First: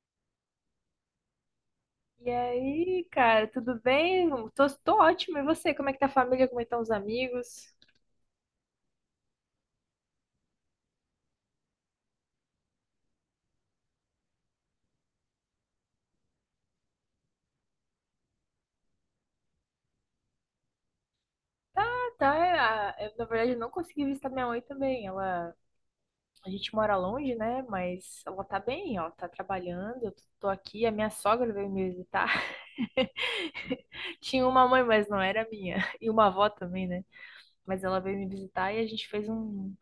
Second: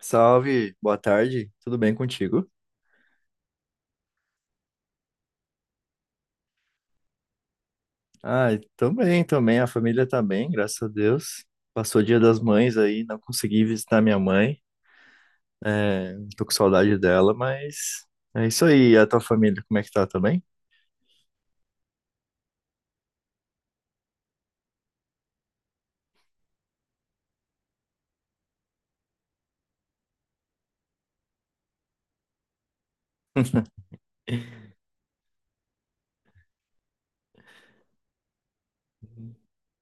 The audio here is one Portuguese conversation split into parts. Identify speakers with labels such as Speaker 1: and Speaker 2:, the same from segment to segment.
Speaker 1: Salve, boa tarde, tudo bem
Speaker 2: E
Speaker 1: contigo?
Speaker 2: aí, cara, tudo bem? Tô ótimo. E você? Como é que tá a família? Como é que estão os amigos?
Speaker 1: Ah, também, também, a família tá bem, graças a Deus. Passou o Dia das Mães aí, não consegui visitar minha mãe, é, tô com saudade dela, mas é isso aí. E a tua família, como é que tá, também?
Speaker 2: Na verdade, eu não consegui visitar minha mãe também. A gente mora longe, né? Mas ela tá bem, ó, tá trabalhando. Eu tô aqui. A minha sogra veio me visitar. Tinha uma mãe, mas não era minha. E uma avó também, né? Mas ela veio me visitar e a gente fez um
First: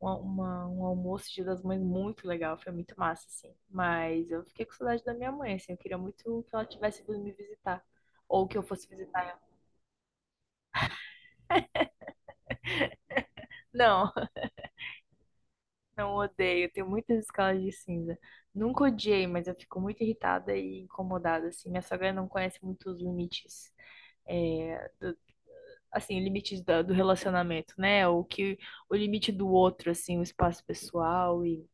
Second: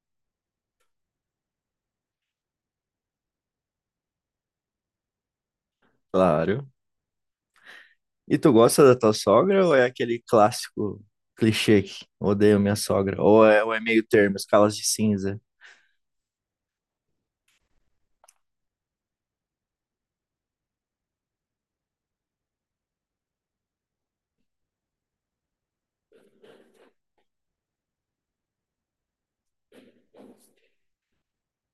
Speaker 2: uma, uma- um almoço Dia das Mães muito legal, foi muito massa, assim. Mas eu fiquei com saudade da minha mãe, assim, eu queria muito que ela
Speaker 1: Claro.
Speaker 2: tivesse vindo me visitar.
Speaker 1: E
Speaker 2: Ou
Speaker 1: tu
Speaker 2: que eu
Speaker 1: gosta
Speaker 2: fosse
Speaker 1: da tua
Speaker 2: visitar ela.
Speaker 1: sogra ou é aquele clássico clichê que odeio minha sogra? Ou é meio
Speaker 2: Não,
Speaker 1: termo, escalas de cinza?
Speaker 2: não odeio, eu tenho muitas escalas de cinza. Nunca odiei, mas eu fico muito irritada e incomodada, assim. Minha sogra não conhece muito os limites, é, do- assim, do relacionamento, né? O limite do outro, assim, o espaço pessoal. E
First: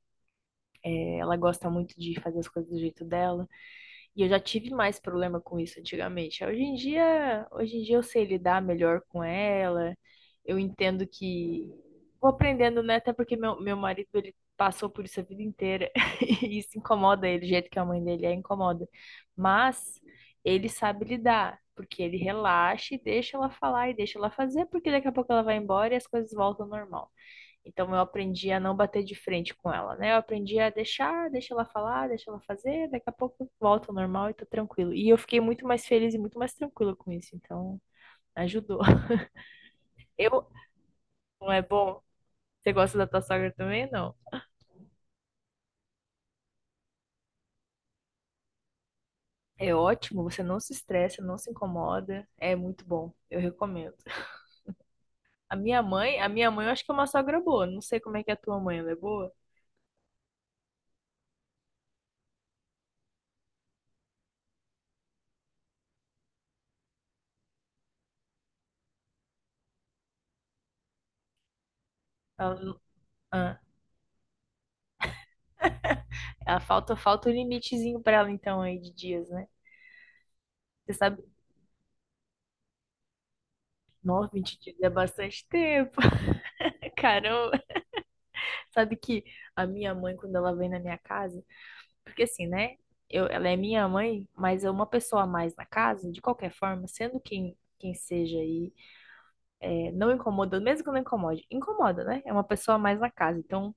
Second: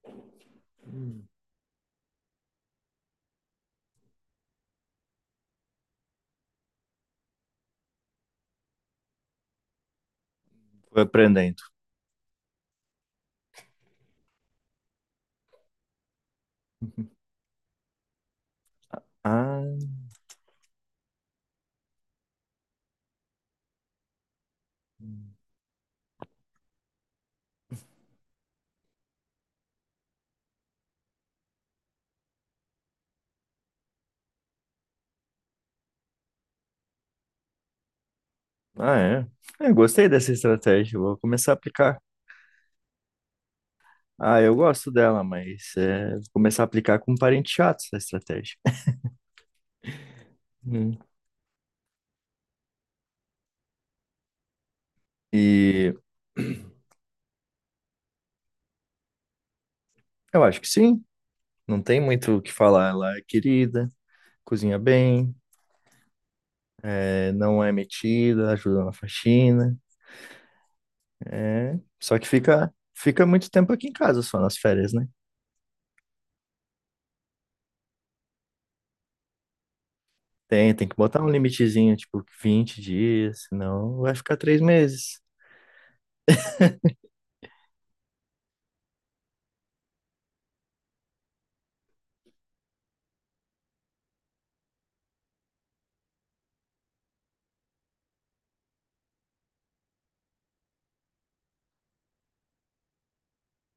Speaker 2: ela gosta muito de fazer as coisas do jeito dela. E eu já tive mais problema com isso antigamente. Hoje em dia eu sei lidar melhor com ela. Eu
Speaker 1: Fui
Speaker 2: entendo
Speaker 1: aprendendo.
Speaker 2: que vou aprendendo, né? Até porque meu marido, ele passou por isso a vida inteira. E isso incomoda ele, do jeito que a mãe dele é, incomoda.
Speaker 1: Ah,
Speaker 2: Mas ele sabe lidar, porque ele relaxa e deixa ela falar e deixa ela fazer, porque daqui a pouco ela vai embora e as coisas voltam ao normal. Então eu aprendi a não bater de frente com ela, né? Eu aprendi a deixar, deixa ela falar, deixa ela fazer, daqui a pouco volta ao normal e tô tranquilo. E eu fiquei muito mais feliz e muito mais tranquila com isso, então ajudou.
Speaker 1: ah, é. É, gostei dessa
Speaker 2: Eu,
Speaker 1: estratégia, vou começar
Speaker 2: não
Speaker 1: a
Speaker 2: é
Speaker 1: aplicar.
Speaker 2: bom? Você gosta da tua sogra também? Não.
Speaker 1: Ah, eu gosto dela, mas é, vou começar a aplicar com parente chato essa estratégia.
Speaker 2: É ótimo, você não se
Speaker 1: Hum.
Speaker 2: estressa, não se incomoda, é muito bom, eu recomendo. A minha
Speaker 1: E
Speaker 2: mãe, a minha mãe eu acho que é uma sogra boa, não sei como é que é a tua mãe, ela é boa?
Speaker 1: eu acho que sim, não tem muito o que falar. Ela é querida, cozinha bem, é, não é metida, ajuda na faxina. É, só que fica,
Speaker 2: Ela,
Speaker 1: fica muito
Speaker 2: ah,
Speaker 1: tempo aqui em casa só nas férias, né?
Speaker 2: ela falta um limitezinho pra ela então aí de dias, né?
Speaker 1: Tem
Speaker 2: Você
Speaker 1: que botar
Speaker 2: sabe,
Speaker 1: um limitezinho, tipo 20 dias, senão vai
Speaker 2: 9,
Speaker 1: ficar
Speaker 2: 20
Speaker 1: três
Speaker 2: dias é
Speaker 1: meses.
Speaker 2: bastante tempo. Caramba, sabe que a minha mãe, quando ela vem na minha casa, porque assim, né? Ela é minha mãe, mas é uma pessoa a mais na casa, de qualquer forma, sendo quem seja aí, não incomoda, mesmo que não incomode, incomoda, né? É uma pessoa a mais na casa. Então,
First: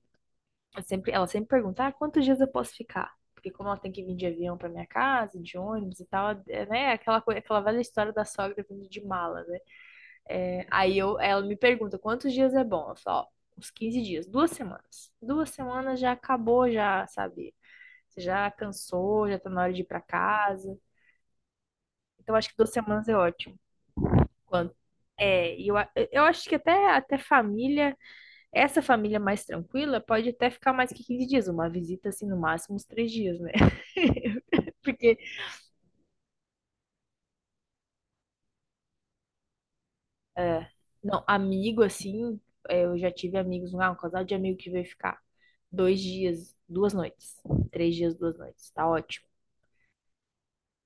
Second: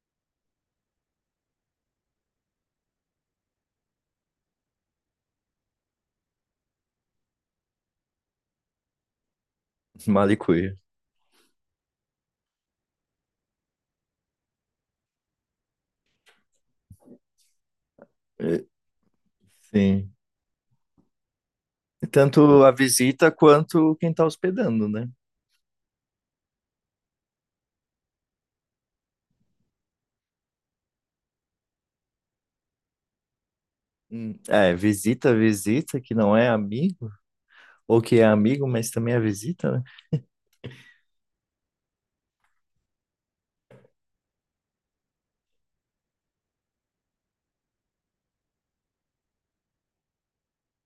Speaker 2: ela sempre pergunta, ah, quantos dias eu posso ficar? Porque como ela tem que vir de avião para minha casa, de ônibus e tal, é, né? Aquela velha história da sogra vindo de mala, né? É,
Speaker 1: Malicuia.
Speaker 2: ela me pergunta quantos dias é bom. Eu falo, ó, uns 15 dias, 2 semanas. 2 semanas já acabou, já, sabe? Você já
Speaker 1: É,
Speaker 2: cansou, já tá na hora de ir pra
Speaker 1: sim.
Speaker 2: casa. Então acho que
Speaker 1: Tanto a
Speaker 2: 2 semanas é
Speaker 1: visita
Speaker 2: ótimo.
Speaker 1: quanto quem tá
Speaker 2: Quando
Speaker 1: hospedando, né?
Speaker 2: é, e eu, a- eu acho que até família, essa família mais tranquila pode até ficar mais que 15 dias, uma visita assim, no máximo uns 3 dias, né?
Speaker 1: É,
Speaker 2: Porque
Speaker 1: visita, visita, que não é amigo, ou que é amigo, mas também é visita, né?
Speaker 2: é. Não, amigo, assim, é, eu já tive amigos, um casal de amigo que veio ficar 2 dias, 2 noites, 3 dias, 2 noites, tá ótimo.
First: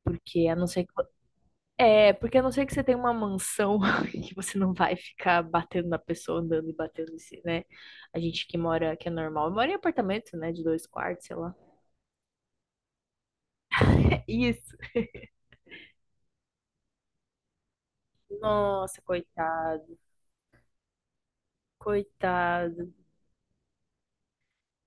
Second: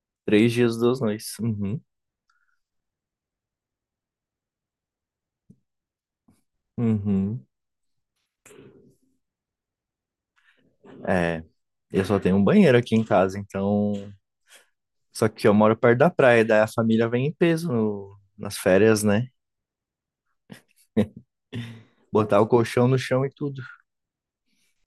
Speaker 2: Porque
Speaker 1: Três
Speaker 2: a não
Speaker 1: dias,
Speaker 2: ser que,
Speaker 1: duas noites. Uhum,
Speaker 2: porque a não ser que você tenha uma mansão que você não vai ficar batendo na pessoa, andando e batendo em si,
Speaker 1: uhum.
Speaker 2: né? A gente que mora, que é normal, mora em apartamento, né, de 2 quartos, sei
Speaker 1: É,
Speaker 2: lá.
Speaker 1: eu só tenho um banheiro aqui em casa, então.
Speaker 2: Isso.
Speaker 1: Só que eu moro perto da praia, daí a família vem em peso nas
Speaker 2: Nossa,
Speaker 1: férias, né?
Speaker 2: coitado,
Speaker 1: Botar o colchão
Speaker 2: coitado.
Speaker 1: no chão e tudo.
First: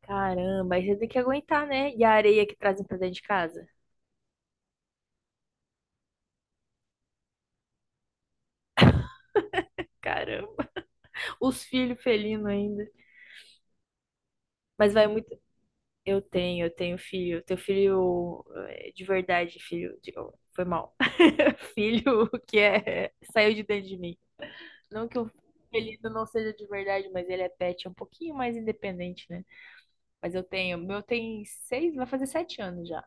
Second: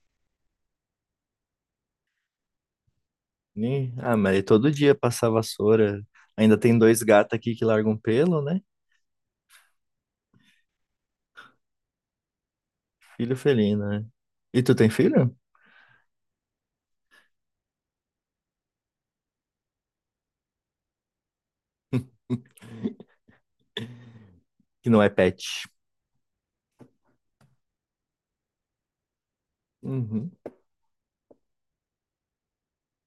Speaker 2: Caramba, aí você tem que aguentar, né? E a areia que trazem pra dentro de casa?
Speaker 1: Ih, ah, mas todo dia passar vassoura. Ainda tem dois gatos aqui que largam pelo, né?
Speaker 2: Caramba. Os filhos felinos ainda.
Speaker 1: Filho felino, né? E tu tem
Speaker 2: Mas vai muito.
Speaker 1: filho?
Speaker 2: Eu tenho filho. Teu filho é, de verdade, filho. Oh, foi mal. Filho que é, saiu de dentro de mim.
Speaker 1: Que não é
Speaker 2: Não que o
Speaker 1: pet.
Speaker 2: felino não seja de verdade, mas ele é pet, é um pouquinho mais independente, né?
Speaker 1: Uhum,
Speaker 2: Mas eu tenho. Meu tem seis, vai fazer 7 anos já.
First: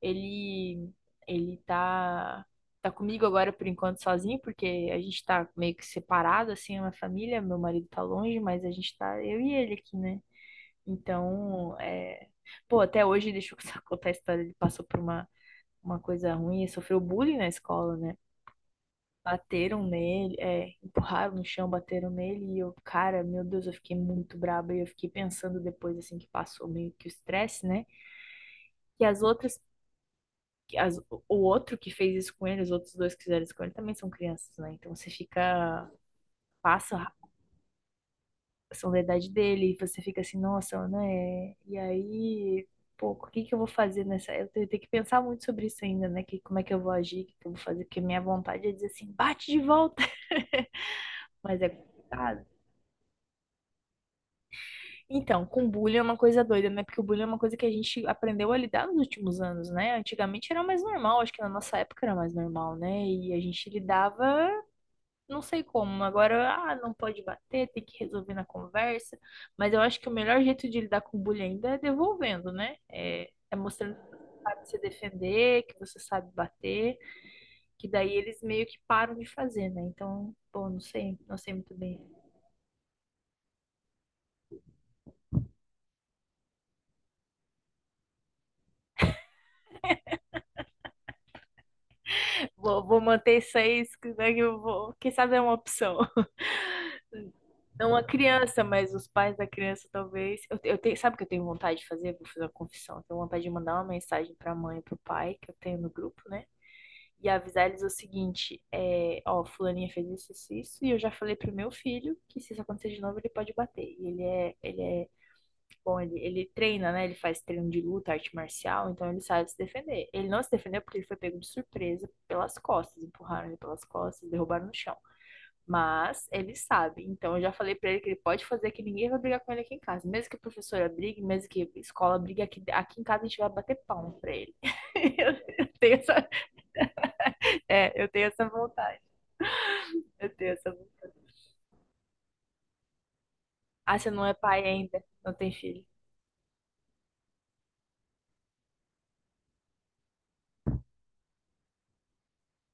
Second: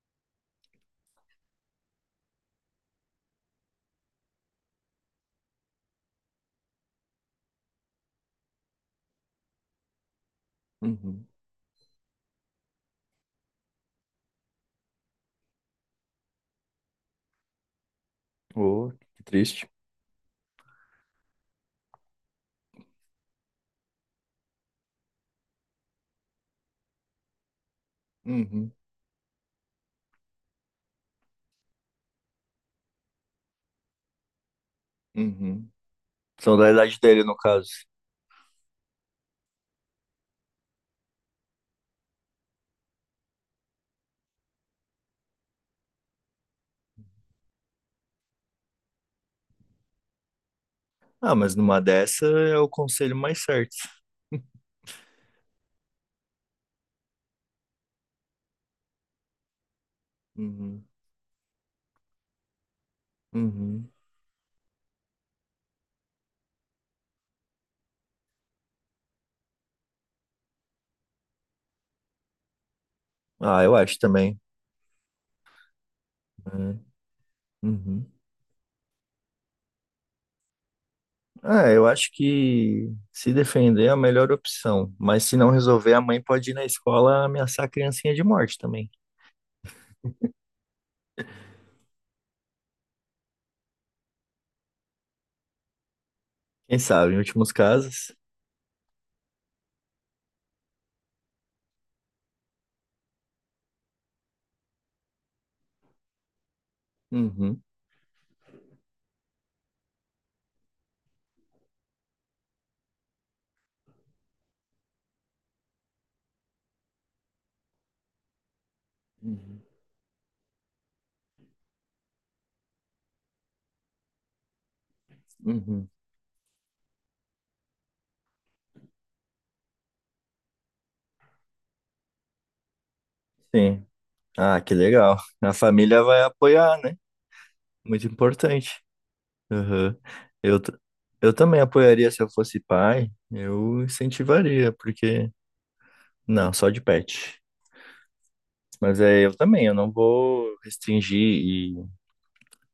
Speaker 2: Ele. Ele tá. Tá comigo agora por enquanto sozinho, porque a gente tá meio que separado, assim, é uma família. Meu marido tá longe, mas a gente tá. Eu e ele aqui, né?
Speaker 1: uhum.
Speaker 2: Então, é... pô, até hoje, deixa eu contar a história, ele passou por uma coisa ruim, ele sofreu bullying na escola, né?
Speaker 1: Oh, que triste.
Speaker 2: Bateram nele, é, empurraram no chão, bateram nele, e eu, cara, meu Deus, eu fiquei muito braba, e eu fiquei pensando depois, assim, que passou meio que o estresse, né?
Speaker 1: Uhum.
Speaker 2: Que as outras, que as, O outro que fez isso com ele, os outros dois que fizeram isso com ele, também são crianças, né? Então você
Speaker 1: Uhum.
Speaker 2: fica,
Speaker 1: São da
Speaker 2: passa
Speaker 1: idade dele, no caso.
Speaker 2: são da idade dele, e você fica assim, nossa, né? E aí, pô, o que que eu vou fazer nessa? Eu tenho que pensar muito sobre isso ainda, né? Que, como é que eu vou agir, o que que eu vou fazer, porque minha vontade é dizer assim, bate de volta,
Speaker 1: Ah, mas
Speaker 2: mas é
Speaker 1: numa dessa
Speaker 2: complicado.
Speaker 1: é o conselho mais certo.
Speaker 2: Então, com bullying é uma coisa doida, né? Porque o bullying é uma coisa que a gente aprendeu a lidar nos últimos anos, né? Antigamente era mais
Speaker 1: Uhum.
Speaker 2: normal, acho que na nossa época era mais normal, né? E a gente
Speaker 1: Uhum.
Speaker 2: lidava não sei como. Agora, ah, não pode bater, tem que resolver na conversa. Mas eu acho que o melhor jeito de lidar com bullying ainda é devolvendo, né? É
Speaker 1: Ah, eu
Speaker 2: mostrando
Speaker 1: acho
Speaker 2: que
Speaker 1: também,
Speaker 2: você sabe se defender, que você sabe
Speaker 1: né?
Speaker 2: bater, que
Speaker 1: Uhum.
Speaker 2: daí eles meio que param de fazer, né? Então, bom, não sei, não sei
Speaker 1: Ah,
Speaker 2: muito
Speaker 1: eu
Speaker 2: bem.
Speaker 1: acho que se defender é a melhor opção. Mas se não resolver, a mãe pode ir na escola ameaçar a criancinha de morte também.
Speaker 2: Vou manter isso aí, né, que eu vou, quem sabe é uma opção.
Speaker 1: Quem sabe, em últimos
Speaker 2: Não a
Speaker 1: casos.
Speaker 2: criança, mas os pais da criança, talvez. Eu tenho, sabe o que eu tenho vontade de fazer? Vou fazer uma confissão. Eu tenho vontade de mandar uma mensagem pra mãe e pro pai, que eu tenho no grupo, né? E
Speaker 1: Uhum.
Speaker 2: avisar eles o seguinte: é, ó, fulaninha fez isso, isso, isso, e eu já falei pro meu filho que se isso acontecer de novo, ele pode bater. Bom, ele treina, né? Ele faz treino de luta, arte marcial, então ele sabe se
Speaker 1: Uhum.
Speaker 2: defender. Ele não se defendeu porque ele foi pego de surpresa pelas costas, empurraram ele pelas costas, derrubaram no chão.
Speaker 1: Uhum.
Speaker 2: Mas ele sabe. Então eu já falei pra ele que ele pode fazer que ninguém vai brigar com ele aqui em casa. Mesmo que a professora brigue, mesmo que a escola brigue, aqui em casa a gente vai bater
Speaker 1: Sim.
Speaker 2: palma pra ele.
Speaker 1: Ah, que legal. A
Speaker 2: Eu tenho
Speaker 1: família vai
Speaker 2: essa,
Speaker 1: apoiar, né? Muito
Speaker 2: eu tenho essa
Speaker 1: importante.
Speaker 2: vontade.
Speaker 1: Aham.
Speaker 2: Eu tenho
Speaker 1: Eu,
Speaker 2: essa
Speaker 1: t-
Speaker 2: vontade.
Speaker 1: eu também apoiaria se eu fosse pai, eu
Speaker 2: Ah, você não é pai
Speaker 1: incentivaria,
Speaker 2: ainda,
Speaker 1: porque.
Speaker 2: não tem filho.
Speaker 1: Não, só de pet. Mas é, eu também, eu não vou restringir e,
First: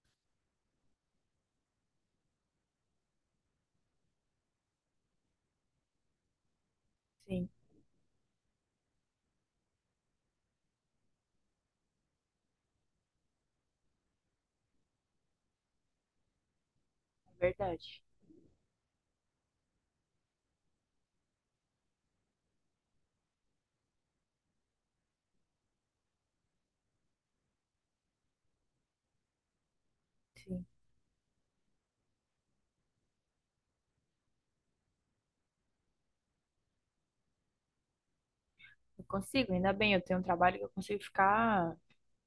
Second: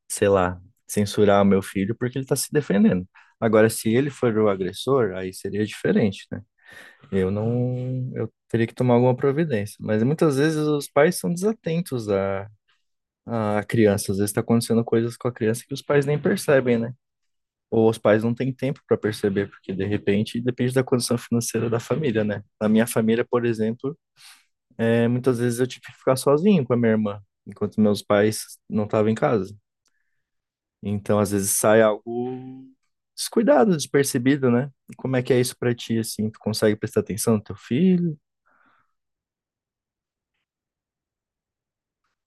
Speaker 1: sei lá, censurar o meu filho porque ele tá se defendendo. Agora, se ele for o agressor, aí seria diferente, né? Eu
Speaker 2: Sim,
Speaker 1: não. Eu teria que tomar alguma providência. Mas muitas vezes os pais são desatentos à criança. Às vezes está acontecendo coisas com a criança que os pais nem percebem, né?
Speaker 2: é
Speaker 1: Ou os
Speaker 2: verdade.
Speaker 1: pais não têm tempo para perceber, porque de repente depende da condição financeira da família, né? Na minha família, por exemplo, é, muitas vezes eu tive que ficar sozinho com a minha irmã, enquanto meus pais não estavam em casa.
Speaker 2: Sim.
Speaker 1: Então, às vezes sai algo descuidado, despercebido, né? Como é que é isso para ti, assim? Tu consegue prestar atenção no teu filho?
Speaker 2: Eu consigo, ainda bem, eu tenho um trabalho que eu consigo ficar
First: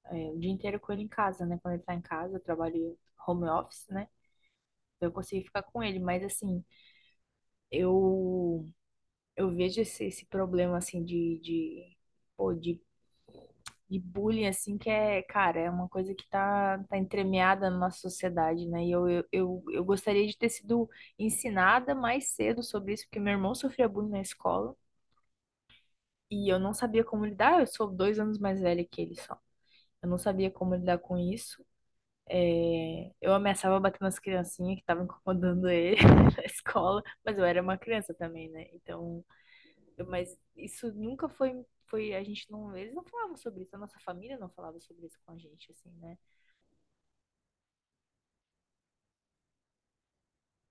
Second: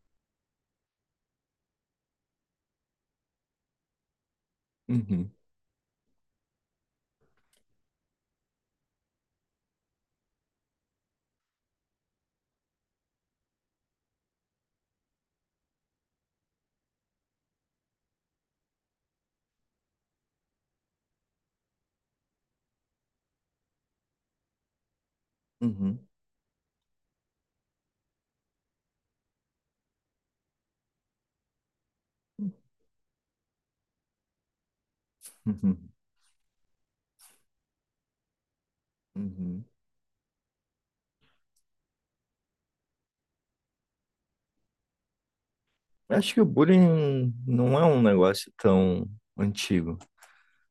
Speaker 2: o dia inteiro com ele em casa, né? Quando ele tá em casa, eu trabalho home office, né? Eu
Speaker 1: Uhum,
Speaker 2: consigo ficar com ele, mas assim, eu Eu vejo esse problema, assim, pô, de, de bullying, assim, que é, cara, é uma coisa que tá entremeada na nossa sociedade, né? E eu gostaria de ter sido ensinada mais cedo sobre isso, porque meu irmão sofria bullying na escola
Speaker 1: uhum,
Speaker 2: e eu não sabia como lidar. Eu sou 2 anos mais velha que ele só. Eu não sabia como lidar com isso. É, eu ameaçava bater nas criancinhas que estavam incomodando
Speaker 1: uhum,
Speaker 2: ele na escola, mas eu era uma criança também, né? Então
Speaker 1: uhum.
Speaker 2: mas isso nunca foi, foi, a gente não, eles não falavam sobre isso, a nossa família não falava sobre isso com a gente, assim, né?
Speaker 1: Acho que o bullying não é um negócio tão antigo.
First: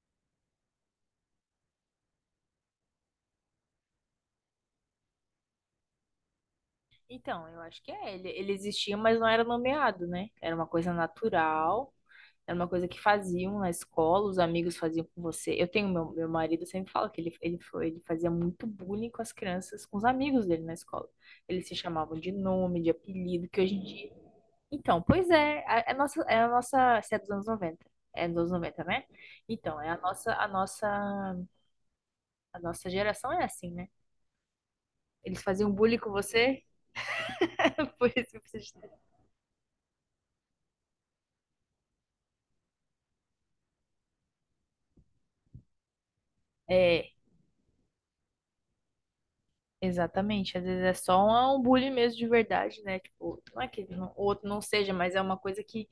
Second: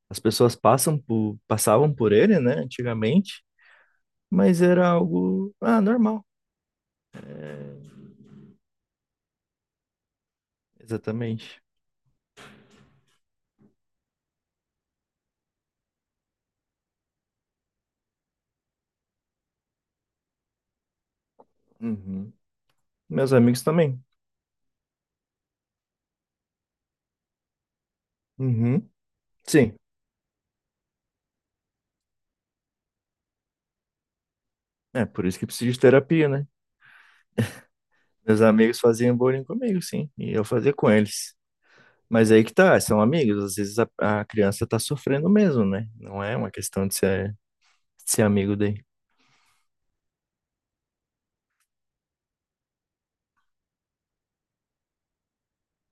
Speaker 1: As pessoas passam por, passavam por ele, né, antigamente, mas era algo, ah, normal.
Speaker 2: Então, eu acho que é. Ele existia, mas não era nomeado, né? Era uma coisa
Speaker 1: Exatamente.
Speaker 2: natural, era uma coisa que faziam na escola, os amigos faziam com você. Eu tenho meu marido sempre fala que ele fazia muito bullying com as crianças, com os amigos dele na escola. Eles se chamavam
Speaker 1: Uhum.
Speaker 2: de nome, de
Speaker 1: Meus
Speaker 2: apelido, que
Speaker 1: amigos
Speaker 2: hoje em
Speaker 1: também.
Speaker 2: dia. Então, pois é, é a nossa, isso é dos anos 90. É dos anos 90,
Speaker 1: Uhum.
Speaker 2: né?
Speaker 1: Sim.
Speaker 2: Então, a nossa geração é assim, né?
Speaker 1: É por isso
Speaker 2: Eles
Speaker 1: que
Speaker 2: faziam
Speaker 1: preciso de
Speaker 2: bullying com
Speaker 1: terapia, né?
Speaker 2: você, por isso eu
Speaker 1: Meus
Speaker 2: preciso
Speaker 1: amigos faziam bullying comigo, sim, e eu fazia com eles. Mas aí que tá, são amigos, às vezes a criança tá sofrendo mesmo, né? Não é uma questão de ser amigo daí.
Speaker 2: exatamente, às vezes é só um bullying mesmo de verdade, né? Tipo, não é que não- o outro não seja, mas é uma coisa que,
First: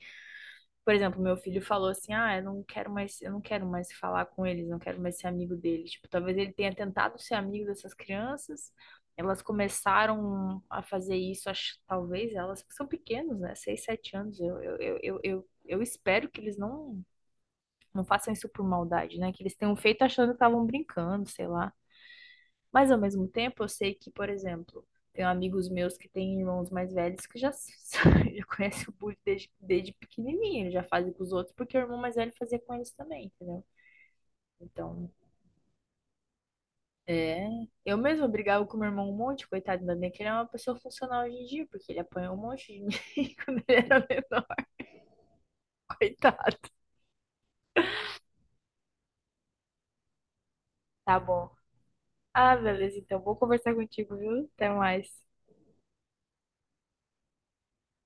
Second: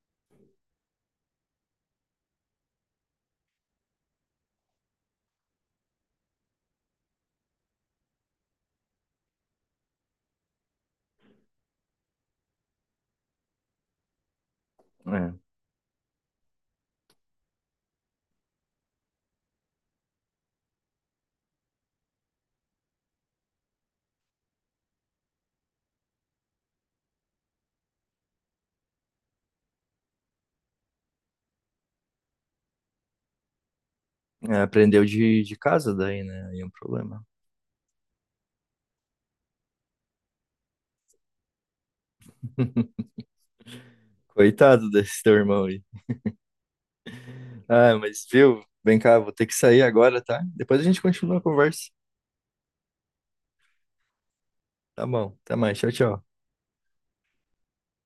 Speaker 2: por exemplo, meu filho falou assim: "Ah, eu não quero mais, eu não quero mais falar com eles, não quero mais ser amigo deles". Tipo, talvez ele tenha tentado ser amigo dessas crianças, elas começaram a fazer isso, acho, talvez elas que são pequenos, né? Seis, sete anos.
Speaker 1: É.
Speaker 2: Eu espero que eles não, não façam isso por maldade, né? Que eles tenham feito achando que estavam brincando, sei lá. Mas ao mesmo tempo, eu sei que, por exemplo, tenho amigos meus que têm irmãos mais velhos que já, já conhecem o bullying desde pequenininho, eles já fazem com os outros, porque o irmão mais velho fazia com eles também, entendeu?
Speaker 1: É, aprendeu
Speaker 2: Então,
Speaker 1: de casa daí, né? Aí é um problema.
Speaker 2: é. Eu mesma brigava com meu irmão um monte, coitado, ainda bem que ele é uma pessoa funcional hoje em dia, porque ele apanhou um monte de mim quando ele era menor,
Speaker 1: Coitado desse teu irmão aí.
Speaker 2: coitado.
Speaker 1: Ah, mas viu? Vem cá, vou ter que sair agora, tá? Depois a gente
Speaker 2: Tá
Speaker 1: continua a
Speaker 2: bom.
Speaker 1: conversa.
Speaker 2: Ah, beleza, então vou conversar contigo, viu? Até
Speaker 1: Tá
Speaker 2: mais.
Speaker 1: bom, até mais. Tchau, tchau.